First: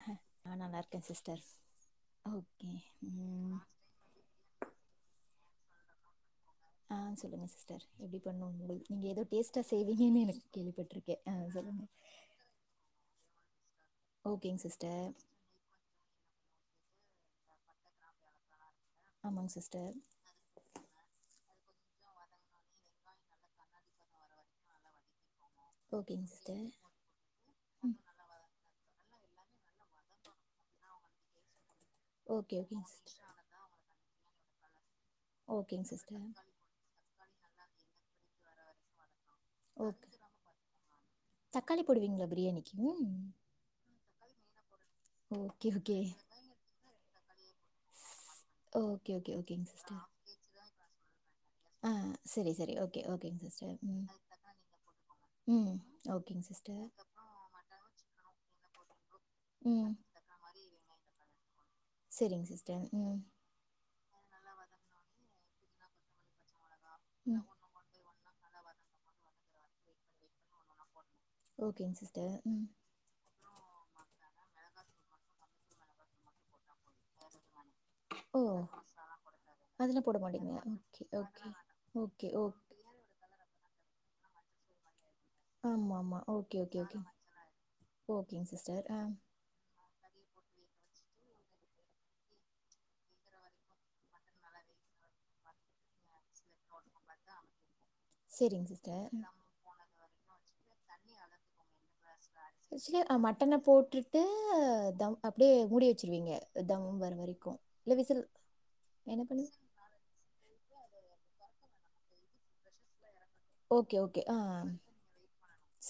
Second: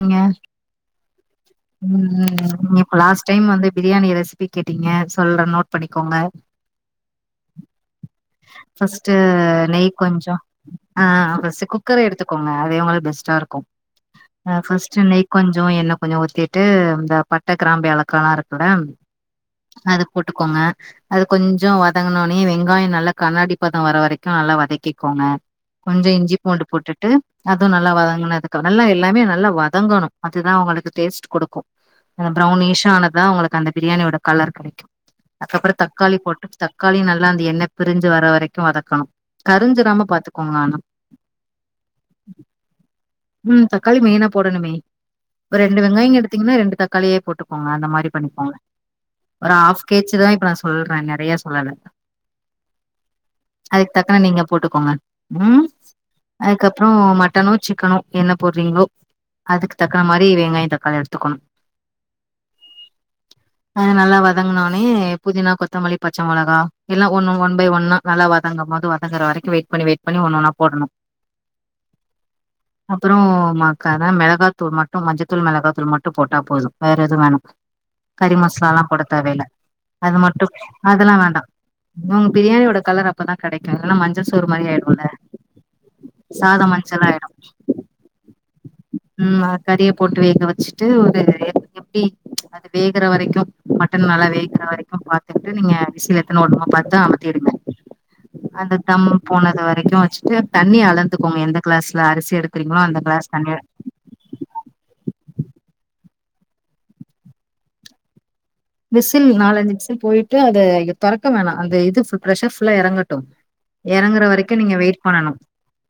நீங்க ஆ நல்லாருக்கே சிஸ்டர் ம் ம் ஓகே ம் இப்ப லாஸ் டைம் ம் வந்து பிரியாணி ரெசிபி கேட்டிங்க சொல்ற நோட் பண்ணிக்கோங்க ஆ சொல்லுங்க சிஸ்டர் எப்டி பண்ணு உங்கள் நீங்க ஃபஸ்ட்டு ஏதோ டேஸ்ட்டா நெய் செய்வீங்கன்னு கொஞ்ச எனக்கு ஆ கேள்விப்பட்ருக்கே ஃபஸ்ட்டு சொல்லுங்க குக்கர எடுத்துக்கோங்க அதே ஒங்களுக்கு பெஸ்ட்டா இருக்கு அ ஓகேங் ஃபஸ்ட்டு சிஸ்டர் நெய் கொஞ்ச எண்ணெ கொஞ்ச ஊத்திட்டு இந்த பட்ட கிராம்பு ஏலக்காலா இருக் தொடாம் ஆமாங் சிஸ்டர் அது போட்டுக்கோங்க அது கொஞ் ஜோவாத் வதங்குனோனே வெங்காய நல்லா கண்ணாடி பத வர வரைக்கு நல்லா வதக்கிக்கோங்க கொஞ்ச ஓகேங் இஞ்சி பூண்டு சிஸ்டர் போட்டுட்டு அது நல்லா ம் வதங்குனதுக்கு நல்லா எல் எல்லாமே நல்லா வதங்கணு அதுதா ஒங்களுக்கு டேஸ்ட் குடுக்கு அ ஓகே ப்ரௌனிஷ் ஓகேங் சிஸ்டர் ஆனாதா ஒங்களுக்கு அந்த பிரியாணியோட கலர் கடைக்கும் அதுக்கப்புறம் ஓகேங் தக்காளி சிஸ்டர் போட்டு தக்காளி நல்லா அந்த எண்ணெ பிரிஞ்சு வர வரைக்கும் வதக்கணும் கருஞ்சீராம ஓகே பாத்துக்கோங்க ஆனா தக்காளி போடுவீங்களா பிரியாணிக்கு ம் தக் தக்காளி மெயினா போடணுமே ஒரு ஓகே ரெண்டு ஓகே வெங்காயம் எடுத்தீங்கன்னா ரெண்டு தக் களியை போட்டுக் ஆ அந்த மாரி பண்ணிக்கோங்க ஓகே ஓகே ஒரு ஓகேங்க ஹாஃப் கே சிஸ்டர் ஜி தா இப்ப சொல்றேங்க [unintelligible] ஆ வல சரி சரி ஓகே ஓகேங்க சிஸ்டர் அதுக்கு ம் தக்குன்ன நீங்க போட்டுக்கோங்க ம் ஓகேங்க சிஸ்டர் அதுக்கப்புறம் மட்டனோ சிக்கனோ என்ன போட்றீங்களோ அதுக்கு ம் தக்கன்ன மாரி வெங்காயம் தக்காளி எடுத்துக்கணும் சரிங்க சிஸ்டர் ம் அது நல்லா வதங்னோனே புதினா கொத்தமல்லி பச்சை மிளகா எல்லாம் ஒண்ணு ம் ஒன் பை ஒன்னா நல்லா வதங்கும் போது வதங்குற வரைக்கும் வெயிட்ண்ணி வெயிட் பண்ணி ஒண்ணு ஒன்னா போடணும் ஓகேங்க சிஸ்டர் உம் உமாக்காதான் மிளகாத்தூள் மட்டும் மஞ்சத்தூள் மிளகாத்தூள் மட்டும் போட்ட போதும் வேற எதுவும் வேணாம் கறி ஓ மசாலா போட தேவயில்ல அதெல்லாம் போட அது மாட்டீங்க மட்டும் ஓகே அதெல்லாம் ஓகே வேண்டாம் உங்க ஓகே ஓகே பிரியாணியோட கலர் அப்பதான் கடைக்கும் இல்லன்னா மஞ்சள் சோறு மாரி ஆயிடும் இல்ல ஆமா ஆமா ஓகே ஓகே ஓகே ஓகேங்க சிஸ்டர் ஆ உம் கறிய போட்டு வேக வச்சிட்டு ஒரு எப்டி அது வேகுற வரைக்கும் மட்டன் நல்லா வேகுற வரைக்கும் பாத்துட்டு நீங்க விசில் எத்தன விடனுமோ பாத்து அமத்திடுங்க சரிங்க அந்த தம் சிஸ்டர் போனது வரைக்கும் வச்சு தண்ணி அளந்துக்கோங்க எந்த கிளாஸ்ல அரிசி எடுக்குறீங்களோ அந்த கிளாஸ் தண்ணிய ட்டு தம் அப்டியே மூடி வச்சிருவீங்க தம் வர வரைக்கும் இல்ல விசில் என்ன விசில் பண்ணு நாலஞ்சு விசில் போயிட்டு அத தொறக்க வேணாம் அந்த இது பிரஷர் ஃபுல்லா இறங்க டும் ஓகே ஓகே இறங்குற ஆ வரைக்கும் நீங்க வெயிட் பண்ணும்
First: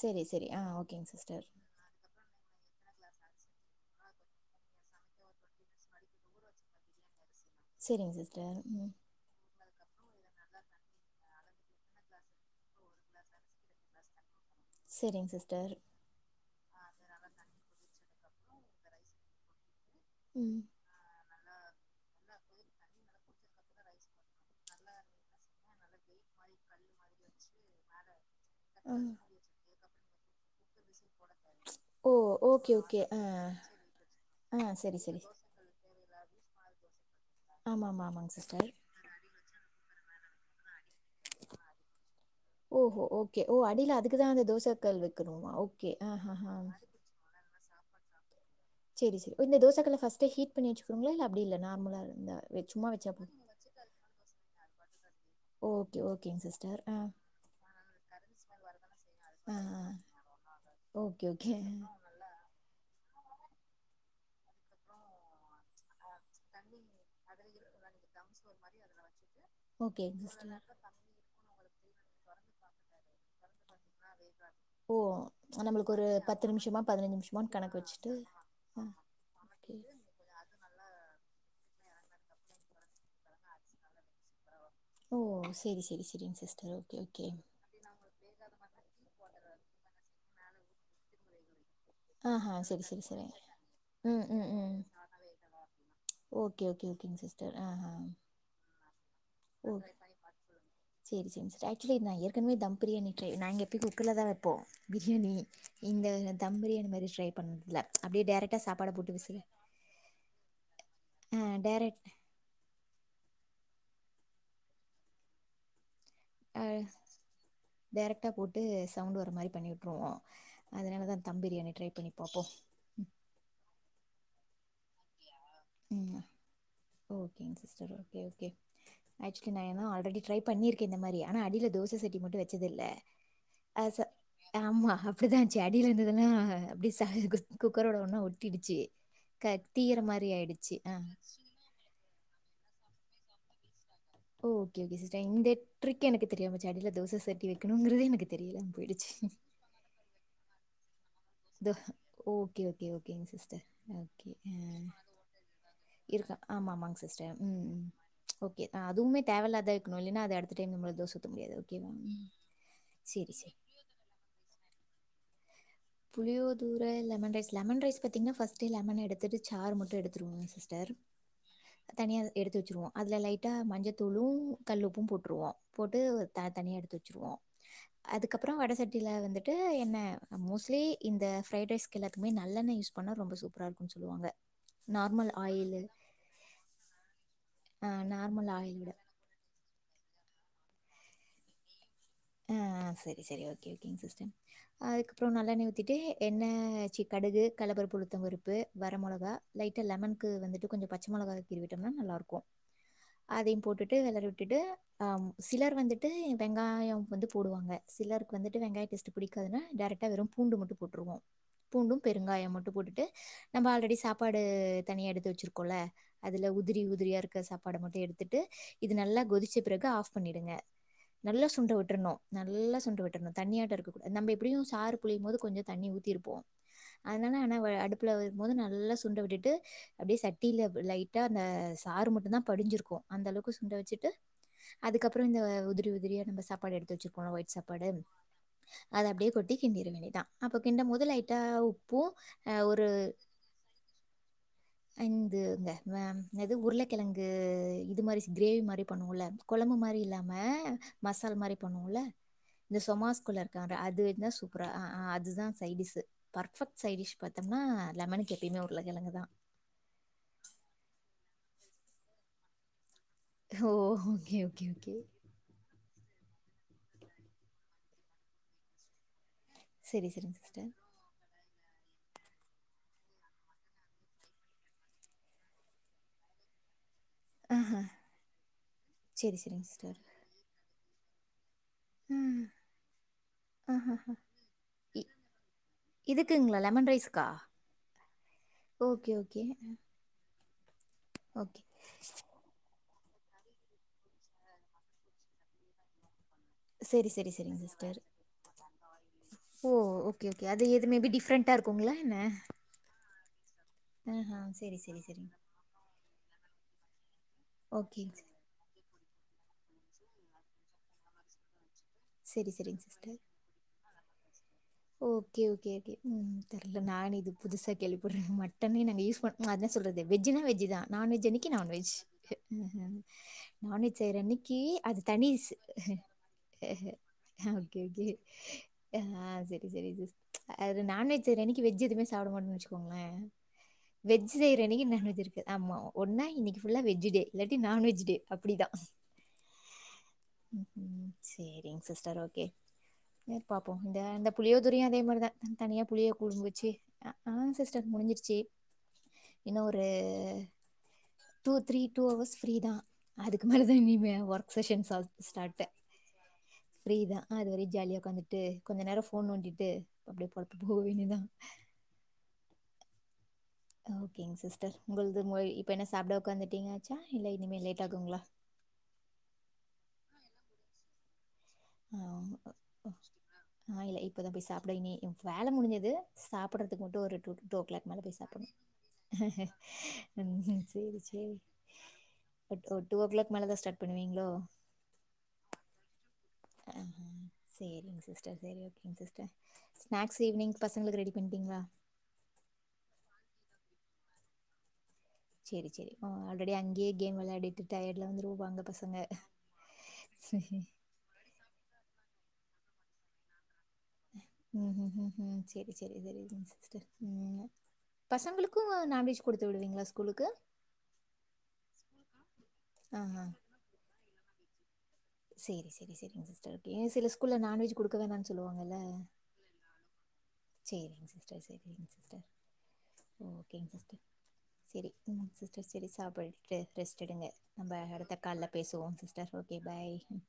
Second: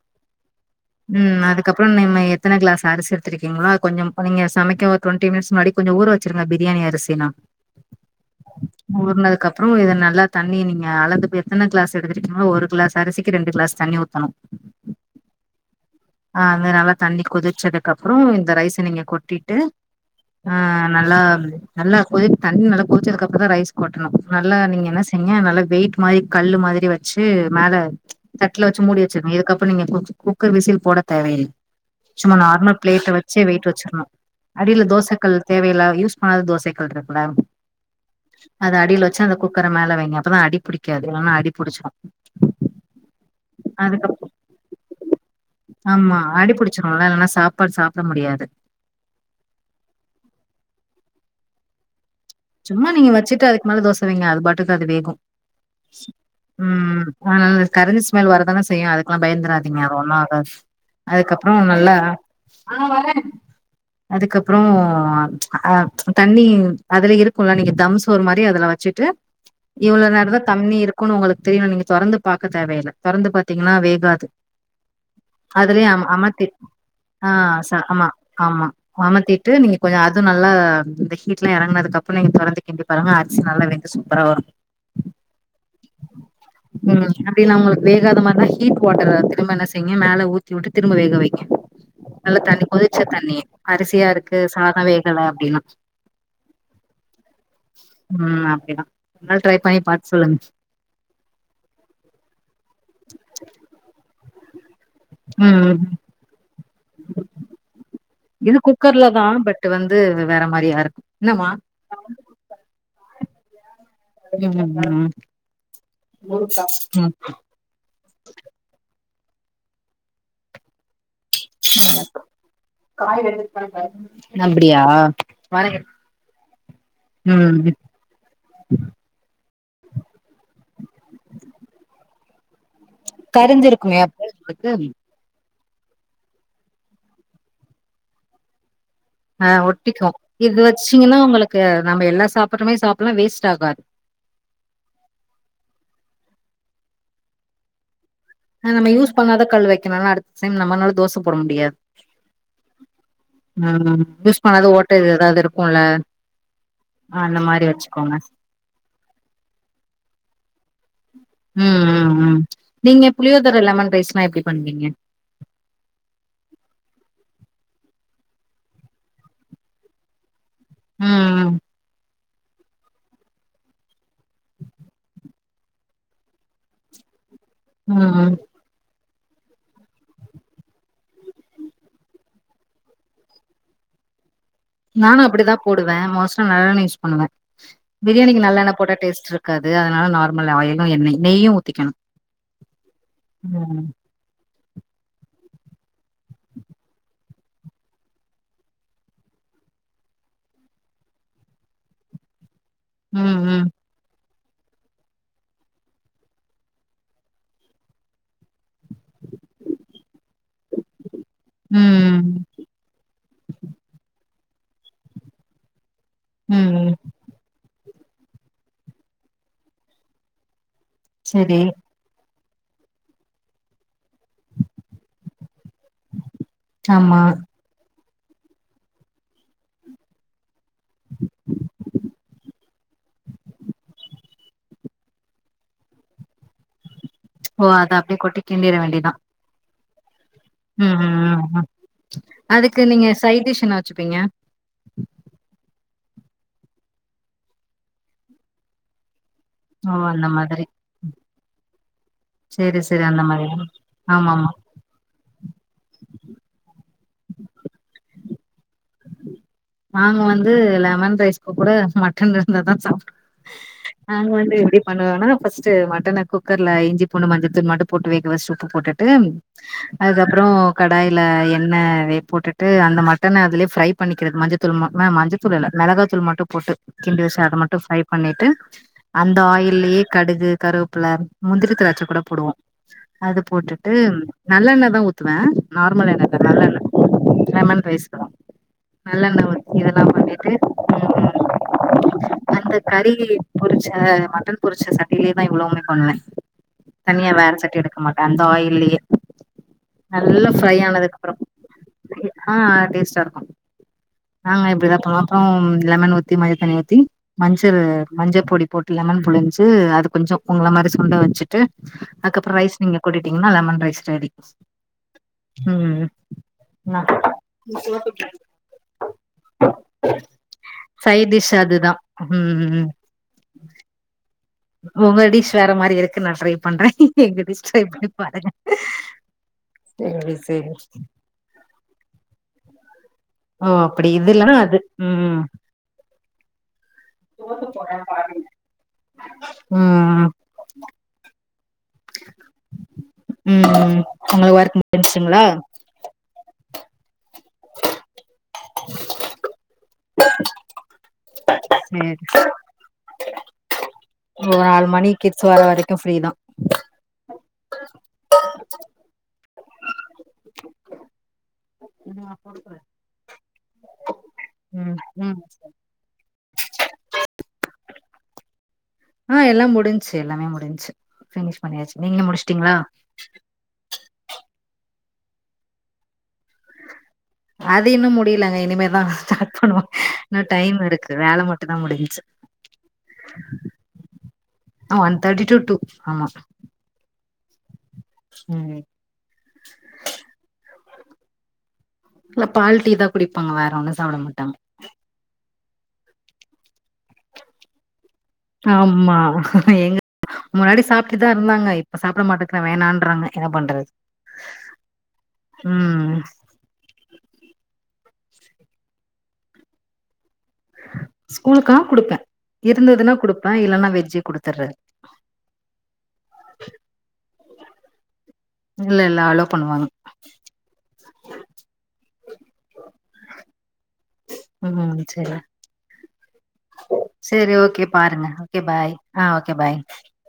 சரி சரி ஆ ஓகேங்க உம் சிஸ்டர் அதுக்கப்புறம் நம்ம எத்தனை கிளாஸ் அரிசி எ க்கீங்களா கொஞ்சம் நீங்க சமைக்க ஒரு டுவென்டி மினிட்ஸ் முன்னாடி கொஞ்ச ஊர வச்சிருங்க பிரியாணி அரிசினா சரிங்க சிஸ்டர் அப்புறம் இத நல்லா தண்ணி நீங்க அளந்து எத்தனை கிளாஸ் எடுதுருக்கீங்களோ ஒரு கிளாஸ் அரிசிக்கு ரெண்டு கிளாஸ் தண்ணி ஊத்தணும் சரிங்க சிஸ்டர் அது நல்லா தண்ணி கொதிச்சதுக்குப்புறம் இந்த ரைஸை நீங்க கொட்டிட்டு ம் ஆஹ் நல்லா நல்லா கொதி தண்ணி நல்லா கொதிச்சதுக்குப்புறம் தான் ரைஸ் கொட்டணும் நல்லா நீங்க என்ன செய்யங்க நல்லா வெயிட் மாரி கல்லு மாதிரி வச்சு மேல தட்டுல வச்சு ஆ மூடி வச்சிருனு இதுக்கப்புறம் நீங்க குக்கர் விசில் போட தேவையில்லை ஓ சும்மா ஓகே நார்மல் ஓகே பிளேட்டை ஆ வச்சு வெயிட்டு வச்சிருணும் ஆ அடியில சரி சரி தோசைக்கள் தேவையில்ல யூஸ் ஆ தோசை கல்ற லாம் ஆமாம் ஆமாம் ஆமாங்க சிஸ்டர் அது அடியில வச்சு அந்த குக்கரை மேல வை அப்பதான் அடிபுடிக் அடிபுடிக்காது இல்லைனா அடிபிடிச்சுரு ஓஹோ! ஓகே. ஓ! அடியில அதுக்கு தான் அந்த தோசை கல் வைக்கணுமா? ஓகே. ஆமா ஆஹஹா. அடிபிடிச்ச சாப்பா சொ முடியாது சரி சரி இந்தோசைக்களைஃபஸ்டே ஹீட் பண்ணி வச்சக்கோங்களா இல்ல அப்படி இல்ல நார்மலா இருந்து சும்மா நீங்க வெச்சுட்டு அதுக்கு மேல தோச வெய்யிங்க அது பாட்டுக்கு அது வேகோ ஓகே, ஓகேங்க சிஸ்டர். ஆ. உஹம் வாணலில கரஞ்ச ஸ்மெல் வரதானே செய்யு அதுக்கெல்லா ஆ, பயந்துராதீங்க ஆ. அது ஒண்ணு ஆகாது ஓகே, ஓகே. அதுக்கப்புறோ நல்லா அதுக்கப்புறோ அஹ தண்ணி அதுல இருக் லா தம்சோறு மாரி அதுல வச்சிட்டு இவ்வளவு ஓகேங்க நேரோந்தா சிஸ்டர். தண்ணி இருக்கும்னு உங்களுக்கு தெரியு நீங்க தொறந்து பாக்க தேவையில்ல தொறந்து பாத்தீங்கன்னா வேகாது ஓ! அதுலேயே நம்மளுக்கு ஒரு அமத்தி நிமிஷமா, நிமிஷமான்னு ஆஹ் சா கணக்கு ஆமா வச்சுட்டு. ஆமா ஆ. அமத்திட்டு நீங்க ஓகே. கொஞ்சோ அது நல்லா இந்த ஹீட் சுல்ல இறங்கது அப் அப்புறோ நீங்க தொறந்து கிண்டி பாருங்க அரிசி நல்லா வெந்து சூப்பரா வரோ ஓ சேரி சேரி சேரிங்க சிஸ்டர் ஓகே ஓகே ஆனா ஹீட் வாட்டர திரும்ப என்ன செய்ங்க மேல ஊத்தி விட்டு திரும்ப வேக வெய்ங்க நல்ல ஆஹா தண்ணி சேரி கொதிச்ச சேரி சேரி தண்ணி அரிசியா ம் இருக்கு ம் ம் சாதம் வேகல அப்டின்னா சேரிங்க சிஸ்டர் ஆஹஹ ம் அப்டிதா ஒரு நாள் ட்ரை ஒ பண்ணி பாத்து சொல்லுங்க சேரி சேரி ஆக்சுவலி ஏற்கனவே தம் பிரியாணி ட்ரை நாங்க எப்பயுமே குக்கர்லதா போ பிரியாணி ம் ம் இந்த தம் பிரியாணி மாரி ட்ரை பண்ணல அப்படியே இது டேரக்டா சாப்பாட குக்கர்ல போட்டு தா விசில் பட் வந்து வேற மாரியா இருக்கு என்னமா ஆஹ் டேரக்டா உம் ஆ உ டேரெக்டா போட்டு ம் சவுண்ட் வர மாரி பண்ணி வி்ட்ருவோ அதனால தா தம் பிரியாணி ட்ரை பண்ணி பாப்போ வணக்கம் நல் அப்டியா வரேங்க ம் ஆ ஓகேங் ம் சிஸ்டர் ஒக்கே ஒகே ஆக்சுவலி நா என்னா ஆல்ரெடி ட்ரை பண்ணிருக்கே இந்த மாரி ஆனா அடியில தோச சட்டி மட்டும் வெக் வெச்சதில்ல கரிஞ்சிருக்குங்க [inaudible] செர் அடில இருந்ததெல்லா அப்படி சாய் குக்கரோட ஒண்ணா ஒட்டிடுச்சு க ஆஹ் தீயிற ஒட்டிகோ மாரி இது வ ஆயிடுச்சு. ஆ ச்சீங்கன்னா உங்களுக்கு நம்ம எல்லா சாப்புறமாரி சாப்புடல்லா வேஸ்ட்டாகாது ஓகே ஒகே சிஸ்டர் இந்த டிரிக் எனக்கு தெரியாம போச்சி அடியில தோச சட்டி வெக்கணுமின்றது எனக்கு ஹ தெரியலாம நம்ம போயிடுச்சு. யூஸ் பண்ணாதா கல் வெக்கணும் அடுத்த டைம் நம்ன்னால தோச உத் தோ ஓகே ஓகே ஓகே ஓகேங்க சிஸ்டர் ம் ஒகே யூஸ் அ பண்ணாத ஓட்ட எதாவது இருக்கும்ல இருக் ஆமா ஆமாங் சிஸ்டர் அந்த மாரி ம் வச்சுக்கோங்க ஒகே அதுவுமே தேவையில்லாத இருக்கணோ இல்லன்னா ம அத அடுத்த டைம் நம்ம தோச ஊத்த முடியாது ஒகேவா ம் செ புளியோதர்ர லமெண் ரைஸ்லா எப்டி பண்ணுவீங்க புளியோ தூர லென் ரைஸ் லெமன் ரைஸ் பாத்தீங்கன்னா பர்ஸ்ட் லெமன் எடுத்துட்டு சார் மட்டு எடுத்துடுவோ சிஸ் ம் தனியா எடுத்து வெச்சுருவோ அதுல லைட்டா மஞ்சத்தூளு கல்லுப்போ போட்டுருவோ போட்டு த தனியா எடுத்து வெச்சுருவோ ம் ம் ம் அதுக்கப்புறோ வடசட் வில வந்துட்டு என்ன மோசோ லே இந்த ஃப்ரை ட்ரைஸ்க்கு எல்லாத்துக்குமே நல்லெண்ண யூஸ் பண்ணா ரொம்ப சூப்பரா இருக்கோனு சொல்லுவாங்க நானோ நார்மல் அப்படிதா ஆயிலு போடுவே மோஸ்ட்லா நல்லெண்ணெய் யூஸ் பண்ணுவே ஆ பிரியாணிக்கு நார்மல் நல்லெண்ண ஆயில் விட போட்டா டேஸ்டு இருக்காது. அதனால நார்மல் ஆயிலும்எண்ணெய் நெய்ய ஊத்திக்கணோ அ செரி செரி ஓகே ஓகேங்க சிஸ்டர் அதுக்கப்புறோ நல்லண்ணெய ஊத்திட்டு எண்ணெ சி கடுகு கல்லப்பருப்பு உளுத்தம் பருப்பு வர மிளகா லைட்டா லெமனுக்கு வந்துட்டு கொஞ்சோ பச்ச மொளகா கீறிவிட்டோம்னா நல்லாருக்கோ ம் அதையு ம் போட்டுட்டு விளறவுட் விட்டுட்டு அ சிலர் வந்துட்டு வெங்காயம் வந்து போடுவாங்க சிலருக் வந்துட்டு வெங்காயம் பிடிக்க பூண்டு மும் போட்டுவோ பூண்டும் ம் பெருங்காயம் மட்டும் போட்டுட்டு நம்ம ஆல்ரெடி சாப்பாடு தனியா எடுத்து வெச்சிருக்கோல அதுல ம் உதிரி ம் உதிரியார்க்க சாப் வட மட்டு எடுத்துட்டு இது நல்லா கொதிச்ச பிறகு ஆஃப் பண்ணிடுங்க நல்ல சரி சுண்ட வுட் நோ நல்லா சுண்ட விட்டடணோ தனியா இருக்க கூடா நம்ம எப்படியும் சாறு புழியும் போதுகொஞ்சோ தண்ணி ஊத்திருப்போ ஆமா அதனால ஆனா அடுப் ப்புல வரும்போது நல்லா சுண்ட விட்டுட்டு அப்டியே சட் ட்டியில லைட்டா அந்த சாறு மட்டு தா படிஞ்சிருக்கோ அந்த அளவுக்கு சுண்ட வெச்சுட்டு அதுக்கப்றோ இந்த உதிரி உதிரியா நம்ப சாப் படி எடுத்து வெச்சுருக் ஓ அத அப்டியே கொட்டி கிண்டிர வேண்டியதா நிறுவினிதா அப்போ கிண்ட ம் போது ம் லைட்டா ம் ம் உப்போ அ அதுக்கு ஒரு நீங்க சைட் டிஷ் என்ன வச்சுப்பீங்க ந்துங்க அ என்னாது உருளக்கெழங்கு இது மாரி கிரேவி மாரி பண்ணுவோம்ல கொழம்பு ஓ மாரி அந்த இல்லாம மாதிரி மசால் மாரி ருக்கும்ல இந்த சரி சரி அந்த சோமாஸ் குள்ள மாதிரி இருக்கும்முல அது ஆமா ஆமா சூப்பரா அதுதா சைடிஸ் பர்ஃபெக்ட் சைடிஷ் பாத்தம்னா லெமன் மணிக்கு நாங்க வந்து லெமன் ரைஸ் ப்ப கூட மட்டன் இருந்தா தா சாப் டுவோ ஓ நாங்க ஓகே வந்து ஓகே எப்டி ஓகே பண்ணுவோனா ஃபர்ஸ்ட்டு மட் குக்கர்ல இஞ்சி பூண்டு மஞ்ச தூள் மட்டும் போட்டு வேக வெச்சிட்டு உப்பு போட்டுட்டு சரி சரிங்க அதுக்கப்றம் சிஸ்டர் கடாயில எண் ணெ வே போட்டுட்டு அந்த மட்டனை அதுலய ஃப்ரை பண்ணிக்கிறது மஞ்சத்தூள் ம மஞ்சத்தூள் இல்ல மிளகா தூள் மட்டும் போட்டு கிண்டி வச்சு அத ஆ மட்டும் ஃப்ரை பண்ணிட்டு அந்த சரி சரிங்க சிஸ்டர் ஆயில்லேயே கடுகு கருவப்புள்ள முந்திரி திராட்சை கூட போடுவோம் அது போட்டுட்டு நல்லெண்ண இ தான் ஊத்துவேன் நார்மல் எண்ணெல்ல இதுக்குங்களா நல்லெண்ண லெமன் ரைஸ்க்கா தான் லெமன் ரைஸ்க்கெல்லாம் ஓகே ஓகே நல்லெண்ணெ இதெல்லாம் எத்து ஓகே கறி பொரிச்ச மட்டன் பொரிச்ச சட்டிலே தான் இவ்வளவுமே பண்ணேன் சரி தனியா சரி வேற சரிங்க சட்டி எடுக்க சிஸ்டர் மாட்டேன் அந்த ஆயில்யே ஓ ஓகே ஓகே நல்லா அது ஃப்ரை எது மேபி ஆனதுக்கு அப்றம் டிஃப்ரெண்ட்டாக இருக்குங்களா என்ன ஆஹ் டேஸ்ட்டா இருக்கும் ஆஹா நாங்க சரி சரி இப்படிதான் சரிங்க பாப்புறம் லெமன் ஊத்தி மயி தண்ணி ஊத்தி மஞ்சள் ஓகேங்க மஞ்சள் பொடி போட் லெமன் புழிஞ்சு அது கொஞ்சம் உங்கள மாதிரி சுண்ட வச்சுட்டு சரி அதுக்கப்புறம் ரைஸ் சரிங்க நீங்க சிஸ்டர் கொட்டிடீங்கன்னா லெமன் ரைஸ் ரெடிஸ் ஓகே ஓகே ம்ம் தெரல நான இது புதுசா கேள்விபரன் நாங்க மட்டன்னே நாங்க யூஸ் பண் அதுதான் சொல்றது வெஜ்ஜுன்னா வெஜ் தான் நான்வெஜ் சைட் அன்னைக்கு டிஷ் அதுதா நான்வெஜ் ம் நான்வெஜ் செய்ற அன்னைக்கு அது உங்க தனி ஸ் டிஷ் வேற மாரி இருக்கு நான் ட்ரை பண்றேன் எங்க டிஷ் ஓகே, ட்ரை ஓகே. பண்ணி பாருங்க ஆ சரி, சரி சிஸ் சேரி சேரி அது நான்வெஜ் அன்னைக்கு வெஜ் எதுவுமே சாப்பிட மாட்டேம்னு வச்சுோங்களன் ஓ அப்டி இது வெஜ் இல்லன்னா அது செய்றனைக்கு நான் வெஜ் ம் இருக்கு ஆமா ஒன்னாய் இன்னைக்கு ஃபுல்லா வெ ஜ் டே இல்லாட்டி நான் வெட்ஜ் டே அப்டிதா ம் உம் உம் செரி ஓகேங்க சிஸ்டர் ஓகே பாப்போம் ம் இந்த உங்களுக்கு ஒர்க் புளியோதரையே அதே மாரிான் முடிஞ்சுங்களா தனியா புளியை குடு வச்சு ஆ சிஸ்டர்க்கு முடிஞ்சிருச்சு இன்னும் ஒரு டூ த்ரீ டூ சேரி ஹவர்ஸ் பிரீ தான் அதுக்கு மேல தான் இனிமே ஒர்க் ஒரு செஷன் ஆறு சா மணி கிட்ஸ் வர ஸ்டார்ட்டு வரைக்கும் ஃப்ரீதான் ஃப்ரீ தா அது வரையும் ஜாலியா உக்காந்துட்டு கொஞ்ச நேரம் ஃபோ போண ணோண்டிட்டு அப்படியே புறப்பட்டு போ வேண்டித்தா [unintelligible] ஓகேங்க சிஸ்டர் உங்களது ம் மொய் இப்ப என்ன சாப்பிட உட்காந்துட்டீங்காச்சா இல்ல இனிமே லேட் ஆகுங்களா ஆ எல்லா முடிஞ்ச்சு எல்லாமே முடிஞ்ச்சு பினிஷ் பண்ணியாச்சு நீங்க முடிச்சுட்டீங்களா அப்புறம் இனி வேல முடிஞ்சது சாப்பிடறதுக்கு மட்டும் ஒரு டூ ஓ கிளாக் அது மேல இன்னு போய் சாப்புடனும் முடியலங்க இனிமேதா ஸ்டார்ட் பண்ணுவோ இன்னு ம் டைம் சேரி இருக்கு சேரி வேல மட்டுந்தா முடிஞ்ச்சு டூ ஓ கிளாக் மேலதா ஸ்டார்ட் பண்ணுவீங்களோ ஒன் தேர்ட்டி டு டூ ஆமா ஆ அ சேரி சரிங்க சிஸ்டர் சரி ம் ஓகே சிஸ்டர் ஸ்நாக்ஸ் ஈவினிங் பசங்களுக்கு ரெடி பண்டீங்களா இல்ல பால் டீ தா குடிப்பாங்க வேற ஒண்ணு சாப்பிட மாட்டாங்க சரி சரி ஆல்ரெடி அங்கேய கேம் விளாடிட்டு டயர் ஆமா எங்க சரி. முன்னாடி சாப்பிட்டுதா இருந்தாங்க இப்ப சாப்பிட மாட் வேணான்றாங்க என்ன பண்றது உம் உம் சரி சரி ம் சரி சிஸ்டர் உம் பசங்களுக்கு நான்வெஜ் கொடுத்து விடுவீங்களா ஸ்கூலுக்கு ஸ்கூலுக்காக குடுப்பே இருந்ததுன்னா கொடுப்பே இல்லன்னா வெஜ்ஜு குடுத்துற சரி சரி சரி சிஸ்டர் சில ஸ்கூல்ல நான்வெஜ் கொடுக்க வேணானு சொல்லுவா இல்ல இல்ல அல்லோ பண்ணுவாங்க சரிங்க சிஸ்டர் சரிங்க சிஸ்டர் ஓகேங்க சிஸ்டர் சரி ம் சேரி சிஸ்டர் சரி சாப்பட்டுட்டு ரெஸ்ட் எடுங்க சேரி நம்ம ஓகே அடுத்த பாருங்க கால்ல ஓகே பாய் பேசுவோம் ஆ சிஸ்டர் ஓகே பாய் ம்